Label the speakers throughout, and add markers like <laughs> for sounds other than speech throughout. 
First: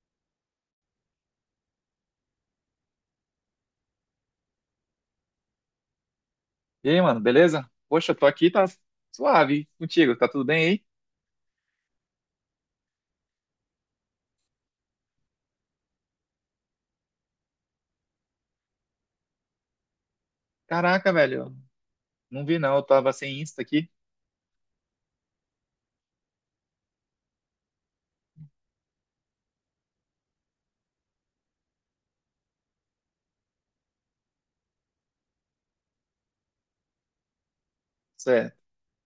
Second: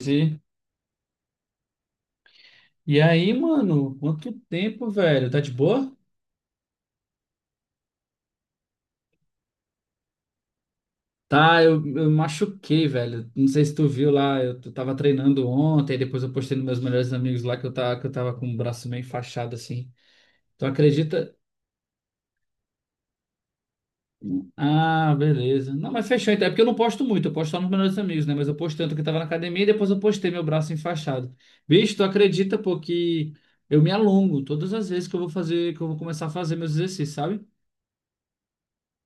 Speaker 1: E e aí, mano, quanto tempo, velho? Tá de boa?
Speaker 2: E aí, mano, beleza? Poxa, eu tô aqui, tá suave hein? Contigo, tá tudo bem aí?
Speaker 1: Tá, eu machuquei, velho. Não sei se tu viu lá, eu tava treinando ontem, depois eu postei nos meus melhores amigos lá que eu tava com o braço meio enfaixado assim. Tu
Speaker 2: Caraca,
Speaker 1: acredita?
Speaker 2: velho, não vi não, eu tava sem Insta aqui.
Speaker 1: Ah, beleza. Não, mas fechou então. É porque eu não posto muito, eu posto só nos melhores amigos, né? Mas eu postei tanto que eu tava na academia e depois eu postei meu braço enfaixado. Bicho, tu acredita, pô, que eu me alongo todas as vezes que eu vou fazer, que eu vou começar a fazer meus exercícios, sabe?
Speaker 2: Cê-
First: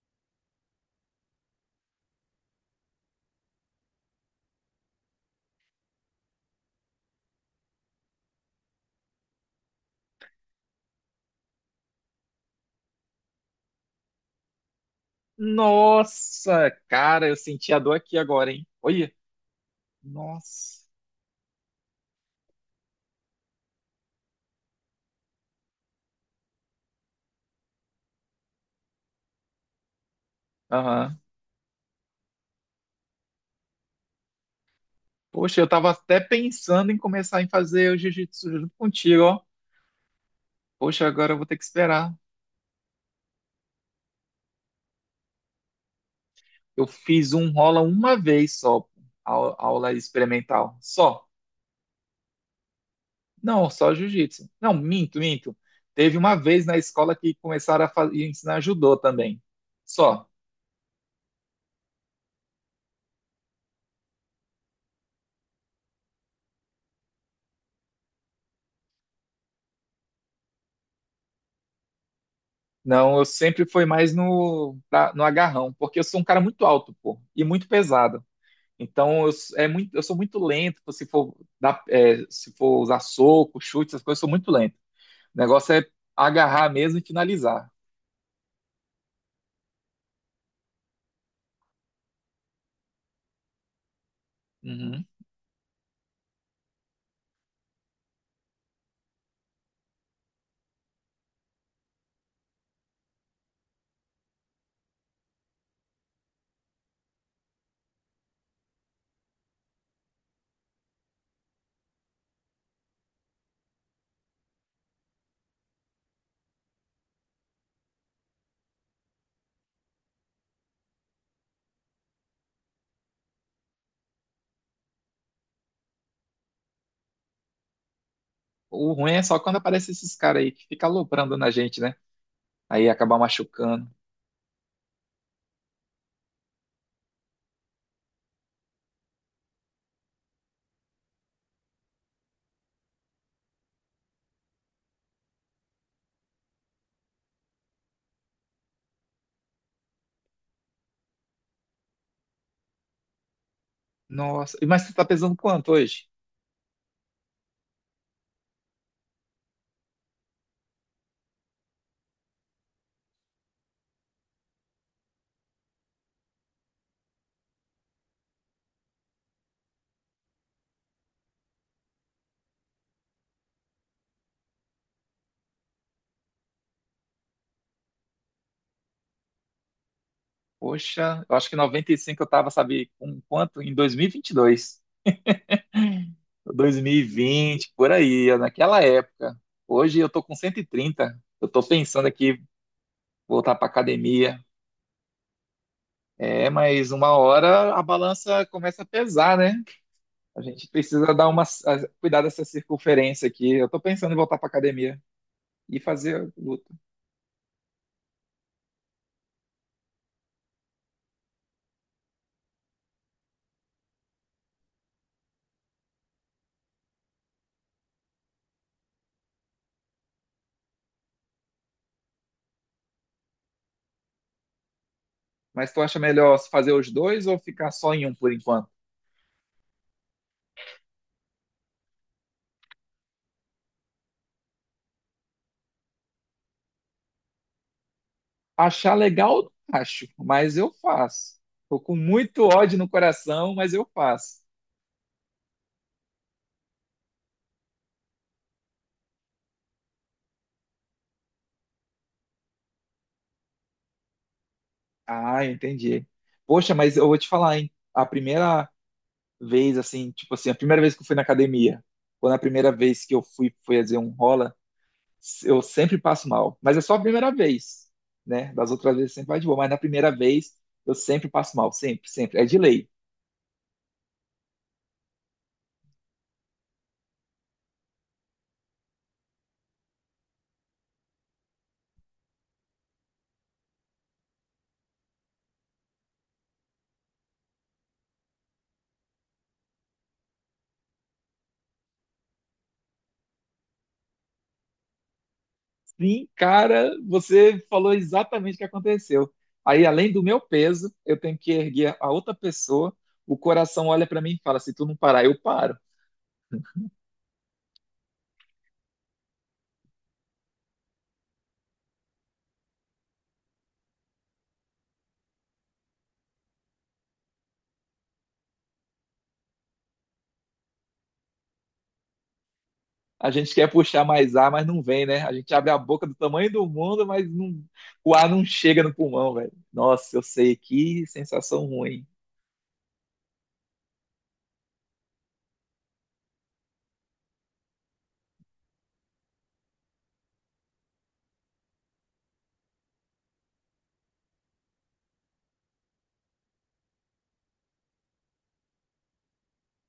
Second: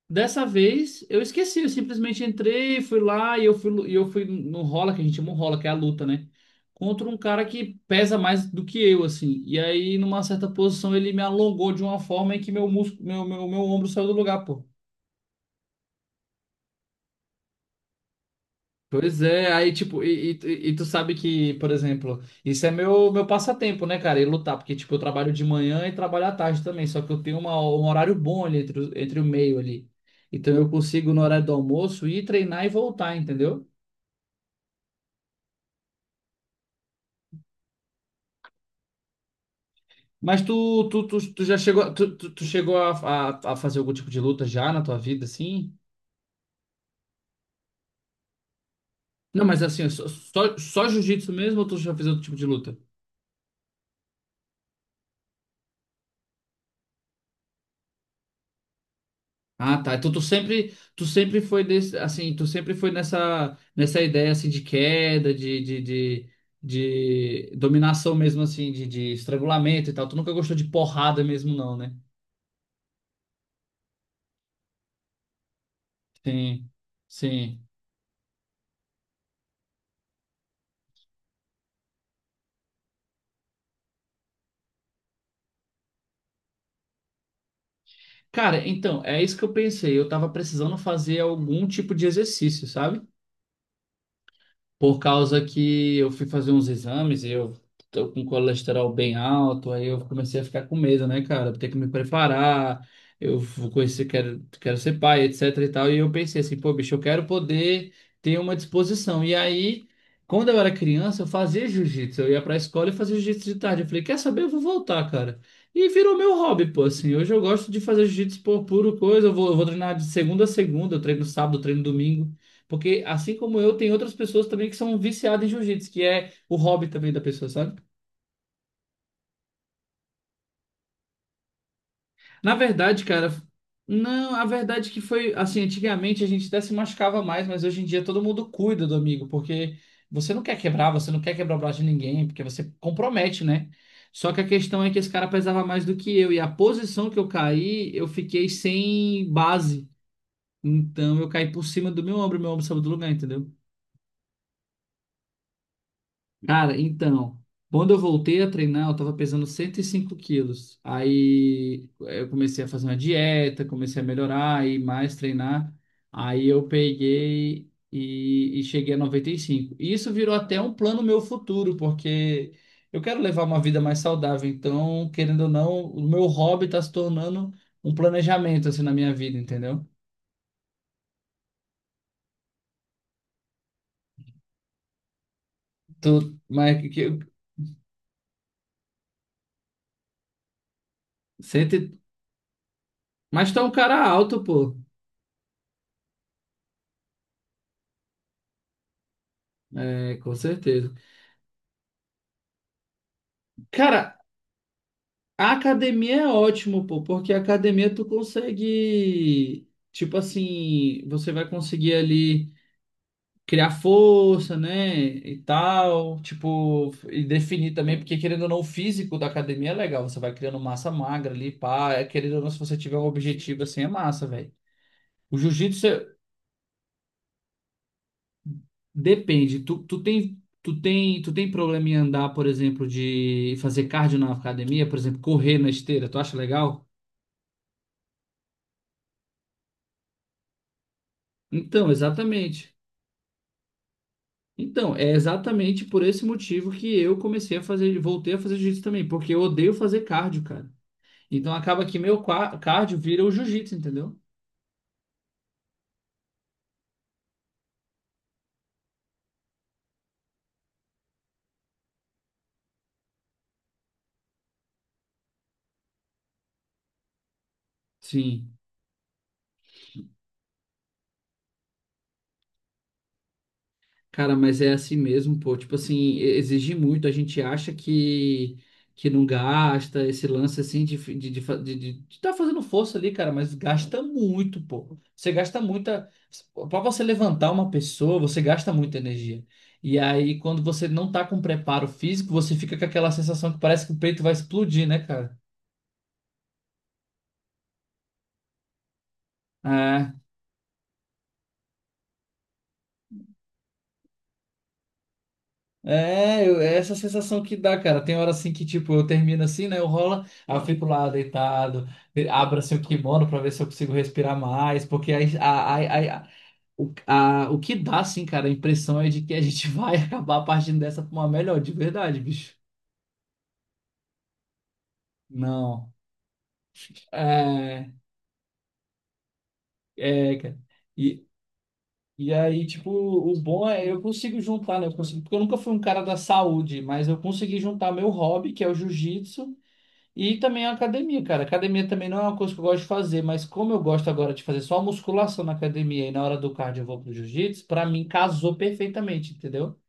Speaker 1: Dessa vez eu esqueci, eu simplesmente entrei, fui lá e eu fui no rola, que a gente chama o rola, que é a luta, né? Contra um cara que pesa mais do que eu, assim. E aí, numa certa posição, ele me alongou de uma forma em que meu músculo, meu ombro saiu do lugar, pô.
Speaker 2: Nossa, cara, eu senti a dor aqui agora, hein? Olha,
Speaker 1: Pois é, aí tipo, e
Speaker 2: nossa.
Speaker 1: tu sabe que, por exemplo, isso é meu passatempo, né, cara? E lutar, porque tipo, eu trabalho de manhã e trabalho à tarde também, só que eu tenho um horário bom ali entre, entre o meio ali. Então eu consigo,
Speaker 2: Aham.
Speaker 1: no horário do almoço, ir treinar e voltar, entendeu?
Speaker 2: Poxa, eu tava até pensando em começar em fazer o jiu-jitsu junto contigo, ó.
Speaker 1: Mas tu, tu,
Speaker 2: Poxa, agora
Speaker 1: tu,
Speaker 2: eu
Speaker 1: tu
Speaker 2: vou
Speaker 1: já
Speaker 2: ter que
Speaker 1: chegou,
Speaker 2: esperar.
Speaker 1: tu, tu, tu chegou a fazer algum tipo de luta já na tua vida, assim?
Speaker 2: Eu fiz um rola uma vez só,
Speaker 1: Não, mas assim,
Speaker 2: aula
Speaker 1: só, só,
Speaker 2: experimental,
Speaker 1: só
Speaker 2: só.
Speaker 1: jiu-jitsu mesmo ou tu já fez outro tipo de luta?
Speaker 2: Não, só jiu-jitsu. Não, minto, minto. Teve uma vez na escola que começaram a ensinar judô também.
Speaker 1: Ah, tá. Então tu
Speaker 2: Só.
Speaker 1: sempre, tu sempre foi desse, assim, tu sempre foi nessa ideia assim de queda, de dominação mesmo assim, de estrangulamento e tal. Tu nunca gostou de porrada mesmo não, né?
Speaker 2: Não, eu sempre fui mais no, no agarrão, porque eu sou um cara muito
Speaker 1: Sim,
Speaker 2: alto, pô, e
Speaker 1: sim.
Speaker 2: muito pesado. Então é muito, eu sou muito lento, pô, se for dar, é, se for usar soco, chute, essas coisas, eu sou muito lento. O negócio é agarrar mesmo e finalizar.
Speaker 1: Cara, então, é isso que eu pensei. Eu tava precisando fazer algum tipo de exercício, sabe? Por
Speaker 2: Uhum.
Speaker 1: causa que eu fui fazer uns exames e eu tô com colesterol bem alto, aí eu comecei a ficar com medo, né, cara? Ter que me preparar, eu vou conhecer, quero ser pai, etc e tal. E eu pensei assim, pô, bicho, eu quero poder ter uma disposição. E aí, quando eu era criança, eu fazia jiu-jitsu. Eu ia pra escola e fazia jiu-jitsu de tarde. Eu falei, quer saber? Eu vou voltar, cara. E virou meu hobby, pô, assim. Hoje eu gosto de fazer jiu-jitsu por puro coisa. Eu vou treinar de segunda a segunda, eu treino sábado, eu treino domingo. Porque assim como eu, tem outras pessoas também que são viciadas em jiu-jitsu, que é o hobby também da pessoa, sabe?
Speaker 2: O ruim é só quando aparece esses caras aí que ficam aloprando na gente, né?
Speaker 1: Na
Speaker 2: Aí
Speaker 1: verdade,
Speaker 2: acabar
Speaker 1: cara,
Speaker 2: machucando.
Speaker 1: não, a verdade é que foi assim, antigamente a gente até se machucava mais, mas hoje em dia todo mundo cuida do amigo, porque você não quer quebrar o braço de ninguém, porque você compromete, né? Só que a questão é que esse cara pesava mais do que eu, e a posição que eu caí, eu fiquei sem base. Então eu caí por cima do meu ombro saiu do lugar, entendeu?
Speaker 2: Nossa, e mas você tá pesando quanto hoje?
Speaker 1: Cara, então, quando eu voltei a treinar, eu tava pesando 105 quilos. Aí eu comecei a fazer uma dieta, comecei a melhorar e mais treinar. Aí eu peguei e cheguei a 95. E cinco. E isso virou até um plano meu futuro, porque eu quero levar uma vida mais saudável. Então, querendo ou não, o meu hobby tá se tornando um planejamento assim na minha vida, entendeu?
Speaker 2: Poxa, eu acho que 95 eu tava, sabe, com quanto? Em 2022.
Speaker 1: Tô, mas
Speaker 2: 2020, por aí, naquela época. Hoje eu tô com 130. Eu tô
Speaker 1: cento e-
Speaker 2: pensando aqui
Speaker 1: mas
Speaker 2: voltar
Speaker 1: tá
Speaker 2: pra
Speaker 1: um cara
Speaker 2: academia.
Speaker 1: alto, pô.
Speaker 2: É, mas uma hora a balança começa a pesar, né?
Speaker 1: É, com
Speaker 2: A gente
Speaker 1: certeza.
Speaker 2: precisa dar uma cuidar dessa circunferência aqui. Eu tô pensando
Speaker 1: Cara,
Speaker 2: em voltar pra academia
Speaker 1: a
Speaker 2: e
Speaker 1: academia é
Speaker 2: fazer luta.
Speaker 1: ótimo, pô, porque a academia tu consegue, tipo assim, você vai conseguir ali criar força, né, e tal, tipo, e definir também, porque querendo ou não, o físico da academia é legal, você vai criando massa magra ali, pá, é, querendo ou não, se você tiver um objetivo assim, é massa, velho. O
Speaker 2: Mas tu
Speaker 1: jiu-jitsu
Speaker 2: acha
Speaker 1: é-
Speaker 2: melhor fazer os dois ou ficar só em um por enquanto?
Speaker 1: depende, tu tem problema em andar, por exemplo, de fazer cardio na academia, por exemplo, correr na esteira, tu acha legal?
Speaker 2: Achar legal, eu não acho, mas eu faço. Tô
Speaker 1: Então,
Speaker 2: com muito
Speaker 1: exatamente.
Speaker 2: ódio no coração, mas eu faço.
Speaker 1: Então, é exatamente por esse motivo que eu comecei a fazer, voltei a fazer jiu-jitsu também, porque eu odeio fazer cardio, cara. Então acaba que meu cardio vira o jiu-jitsu, entendeu?
Speaker 2: Ah, entendi. Poxa, mas eu vou te falar, hein? A primeira vez, assim, tipo assim, a primeira vez que eu fui na academia, quando a primeira vez que eu fui, foi fazer um rola, eu sempre passo mal. Mas é só a primeira vez,
Speaker 1: Sim.
Speaker 2: né? Das outras vezes sempre vai de boa, mas na primeira vez eu sempre passo mal, sempre, sempre. É de lei.
Speaker 1: Cara, mas é assim mesmo, pô. Tipo assim, exige muito. A gente acha que não gasta esse lance assim de estar de, fa- de tá fazendo força ali, cara, mas gasta muito, pô. Você gasta muita. Pra você levantar uma pessoa, você gasta muita energia. E aí, quando você não tá com preparo físico, você fica com aquela sensação que parece que o peito vai explodir, né, cara?
Speaker 2: Sim, cara, você falou exatamente o que aconteceu. Aí, além do meu peso, eu tenho que erguer a outra pessoa. O coração olha para mim e fala: se tu não parar, eu paro.
Speaker 1: É, é essa sensação que dá, cara. Tem hora assim que, tipo, eu termino assim, né? Eu rolo, aí eu fico lá deitado, abro assim o kimono pra ver se eu consigo respirar mais, porque aí, a, a- o que dá, assim, cara, a impressão é de que a gente <laughs> vai acabar partindo dessa pra uma melhor, de verdade, bicho.
Speaker 2: A gente quer puxar mais ar, mas não vem, né? A gente abre a
Speaker 1: Não.
Speaker 2: boca do tamanho do mundo, mas não,
Speaker 1: É,
Speaker 2: o ar não chega no pulmão, velho. Nossa, eu
Speaker 1: é,
Speaker 2: sei
Speaker 1: cara.
Speaker 2: que
Speaker 1: E,
Speaker 2: sensação ruim.
Speaker 1: e aí, tipo, o bom é eu consigo juntar, né? Eu consigo, porque eu nunca fui um cara da saúde, mas eu consegui juntar meu hobby, que é o jiu-jitsu. E também a academia, cara. Academia também não é uma coisa que eu gosto de fazer, mas como eu gosto agora de fazer só musculação na academia e na hora do cardio eu vou pro jiu-jitsu, pra mim casou perfeitamente, entendeu?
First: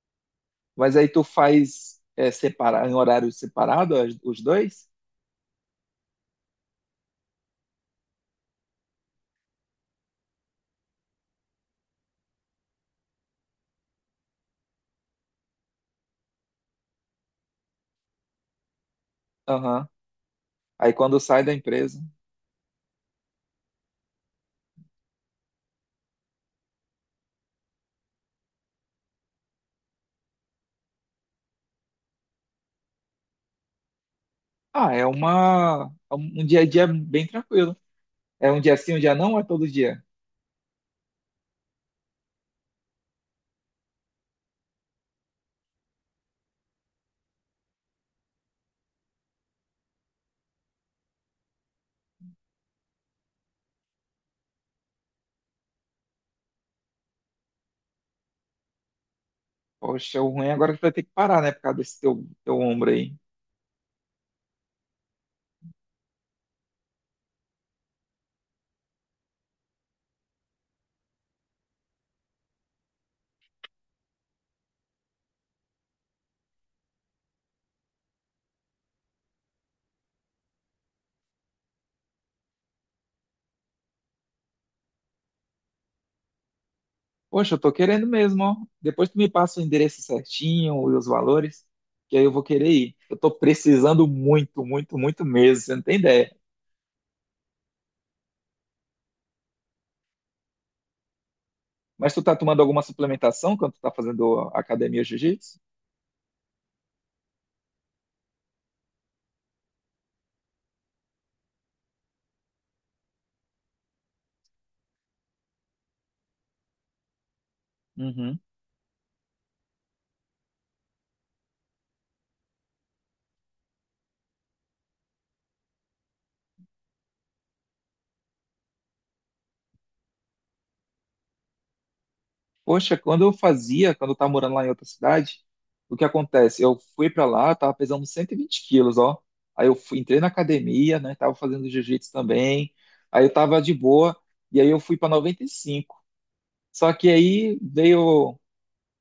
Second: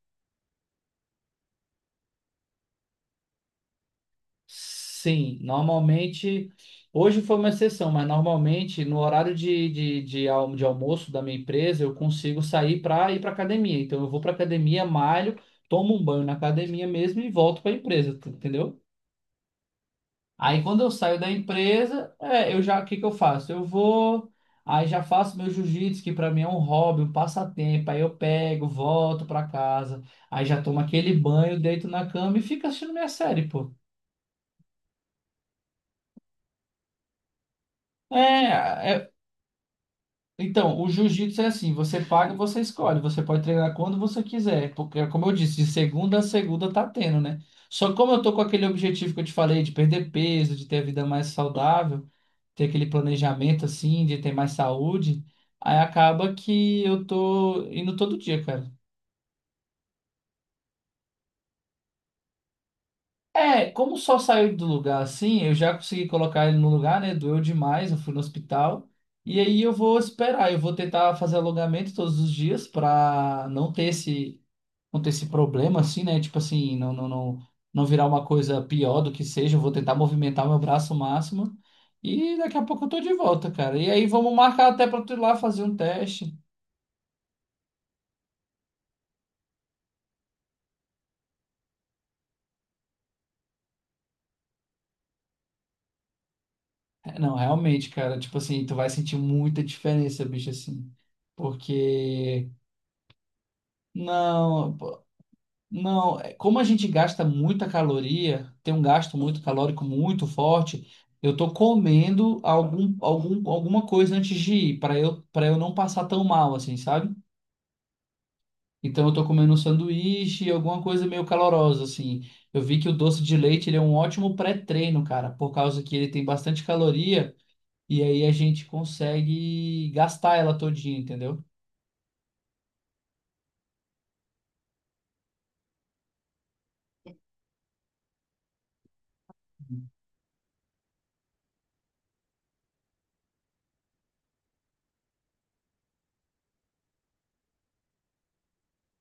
Speaker 2: Mas aí tu faz é, separar, em horário separado os dois?
Speaker 1: Sim, normalmente. Hoje foi uma exceção, mas normalmente no horário de almoço da minha empresa eu consigo sair para ir para academia. Então eu vou para academia, malho, tomo um banho na academia mesmo e volto para a empresa, entendeu?
Speaker 2: Aham.
Speaker 1: Aí quando eu
Speaker 2: Aí
Speaker 1: saio
Speaker 2: quando
Speaker 1: da
Speaker 2: sai da empresa.
Speaker 1: empresa, é, eu já, o que que eu faço? Aí já faço meu jiu-jitsu, que para mim é um hobby, um passatempo. Aí eu pego, volto para casa, aí já tomo aquele banho, deito na cama e fico assistindo minha série, pô.
Speaker 2: Ah, é uma, um dia a dia bem tranquilo. É um dia
Speaker 1: É,
Speaker 2: sim, um
Speaker 1: é-
Speaker 2: dia não, ou é todo dia?
Speaker 1: então, o jiu-jitsu é assim, você paga, você escolhe, você pode treinar quando você quiser, porque é como eu disse, de segunda a segunda tá tendo, né? Só que como eu tô com aquele objetivo que eu te falei de perder peso, de ter a vida mais saudável, ter aquele planejamento assim de ter mais saúde, aí acaba que eu tô indo todo dia, cara.
Speaker 2: Poxa, o ruim agora é que tu vai ter que parar, né, por causa desse teu ombro aí.
Speaker 1: É, como só saiu do lugar assim, eu já consegui colocar ele no lugar, né? Doeu demais, eu fui no hospital. E aí eu vou esperar, eu vou tentar fazer alongamento todos os dias pra não ter esse problema assim, né? Tipo assim, não, não, não, não virar uma coisa pior do que seja. Eu vou tentar movimentar meu braço o máximo. E daqui a pouco eu tô de volta, cara. E aí vamos marcar até pra tu ir lá fazer um teste.
Speaker 2: Poxa, eu tô querendo mesmo, ó. Depois tu me passa o endereço certinho e os valores, que aí eu vou querer ir. Eu tô precisando muito, muito, muito mesmo, você não tem ideia.
Speaker 1: É, não, realmente, cara, tipo assim, tu vai sentir muita diferença, bicho, assim.
Speaker 2: Mas tu tá
Speaker 1: Porque,
Speaker 2: tomando alguma suplementação quando tu tá fazendo
Speaker 1: não, pô,
Speaker 2: academia jiu-jitsu?
Speaker 1: não, é, como a gente gasta muita caloria, tem um gasto muito calórico muito forte, eu tô comendo alguma coisa antes de ir, para eu não passar tão mal, assim, sabe?
Speaker 2: Uhum.
Speaker 1: Então eu tô comendo um sanduíche, alguma coisa meio calorosa, assim. Eu vi que o doce de leite, ele é um ótimo pré-treino, cara, por causa que ele tem bastante caloria. E aí a gente consegue gastar ela todinha, entendeu?
Speaker 2: Poxa, quando eu fazia, quando eu tava morando lá em outra cidade, o que acontece? Eu fui pra lá, tava pesando 120 quilos, ó. Aí eu fui, entrei na academia, né? Tava fazendo jiu-jitsu também. Aí eu tava de boa, e aí eu fui pra 95. Só que aí veio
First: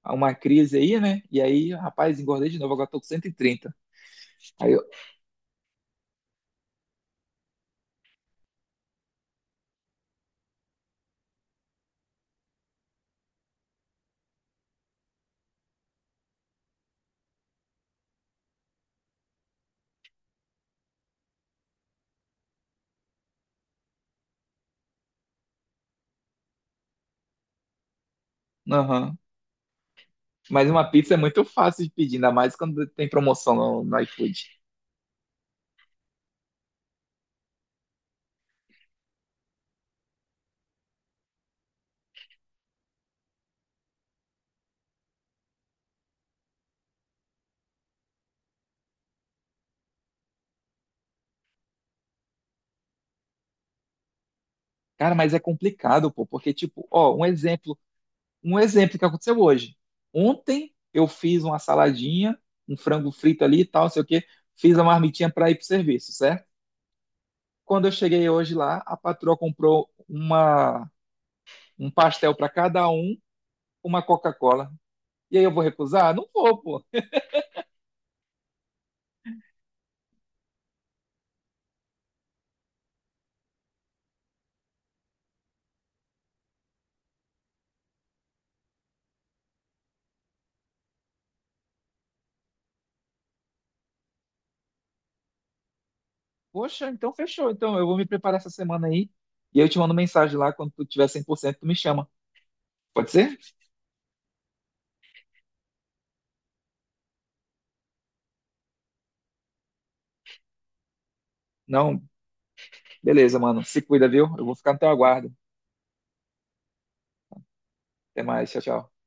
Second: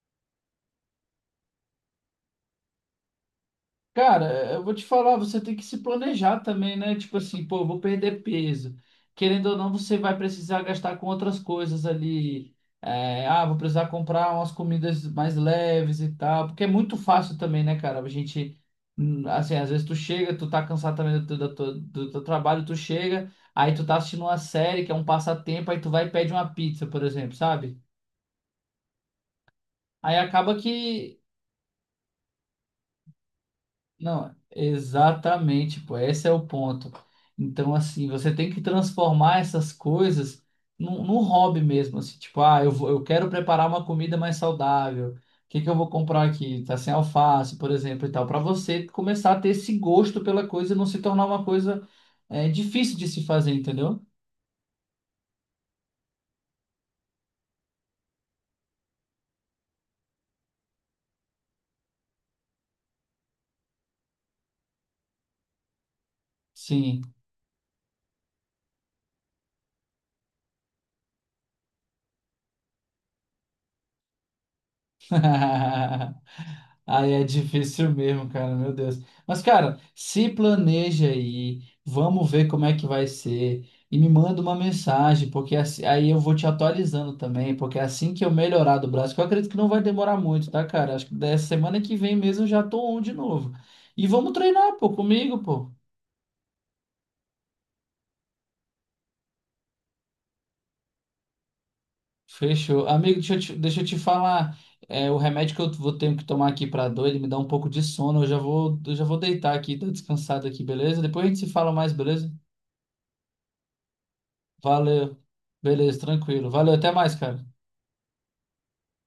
Speaker 2: uma crise aí, né? E aí, rapaz, engordei de novo, agora tô com 130.
Speaker 1: Cara, eu vou
Speaker 2: Aí eu,
Speaker 1: te falar, você tem que se planejar também, né? Tipo assim, pô, eu vou perder peso. Querendo ou não, você vai precisar gastar com outras coisas ali. É, ah, vou precisar comprar umas comidas mais leves e tal. Porque é muito fácil também, né, cara? A gente, assim, às vezes tu chega, tu tá cansado também do teu trabalho, tu chega, aí tu tá assistindo uma série que é um passatempo, aí tu vai e pede uma pizza, por exemplo, sabe?
Speaker 2: aham.
Speaker 1: Aí acaba
Speaker 2: Mas uma pizza é
Speaker 1: que.
Speaker 2: muito fácil de pedir, ainda mais quando tem promoção no
Speaker 1: Não,
Speaker 2: iFood.
Speaker 1: exatamente, pô, esse é o ponto. Então, assim, você tem que transformar essas coisas num hobby mesmo, assim, tipo, ah, eu quero preparar uma comida mais saudável. O que que eu vou comprar aqui? Tá sem alface, por exemplo, e tal, para você começar a ter esse gosto pela coisa e não se tornar uma coisa difícil de se fazer, entendeu?
Speaker 2: Cara, mas é complicado, pô, porque, tipo, ó, um exemplo que aconteceu hoje. Ontem eu fiz uma saladinha, um frango frito ali e tal, não sei o quê, fiz a marmitinha para ir pro serviço, certo?
Speaker 1: Sim.
Speaker 2: Quando eu cheguei hoje lá, a patroa comprou uma, um pastel para cada um, uma Coca-Cola. E aí eu vou recusar?
Speaker 1: <laughs>
Speaker 2: Não vou, pô.
Speaker 1: Aí é difícil mesmo, cara, meu Deus. Mas, cara, se planeja aí, vamos ver como é que vai ser. E me manda uma mensagem, porque aí eu vou te atualizando também, porque é assim que eu melhorar do braço, que eu acredito que não vai demorar muito, tá, cara? Acho que da semana que vem mesmo eu já tô on de novo. E vamos treinar, pô, comigo, pô.
Speaker 2: Poxa, então fechou. Então eu vou me preparar essa semana aí e eu te mando mensagem lá quando tu tiver 100%, tu me chama.
Speaker 1: Fechou.
Speaker 2: Pode
Speaker 1: Amigo, deixa
Speaker 2: ser?
Speaker 1: eu te, deixa eu te falar. É, o remédio que eu vou ter que tomar aqui pra dor, ele me dá um pouco de sono. Eu já vou deitar aqui, tô descansado aqui, beleza? Depois a gente se fala mais,
Speaker 2: Não?
Speaker 1: beleza?
Speaker 2: Beleza, mano. Se cuida, viu? Eu vou ficar no teu
Speaker 1: Valeu.
Speaker 2: aguardo.
Speaker 1: Beleza, tranquilo. Valeu, até mais, cara.
Speaker 2: Até mais. Tchau, tchau.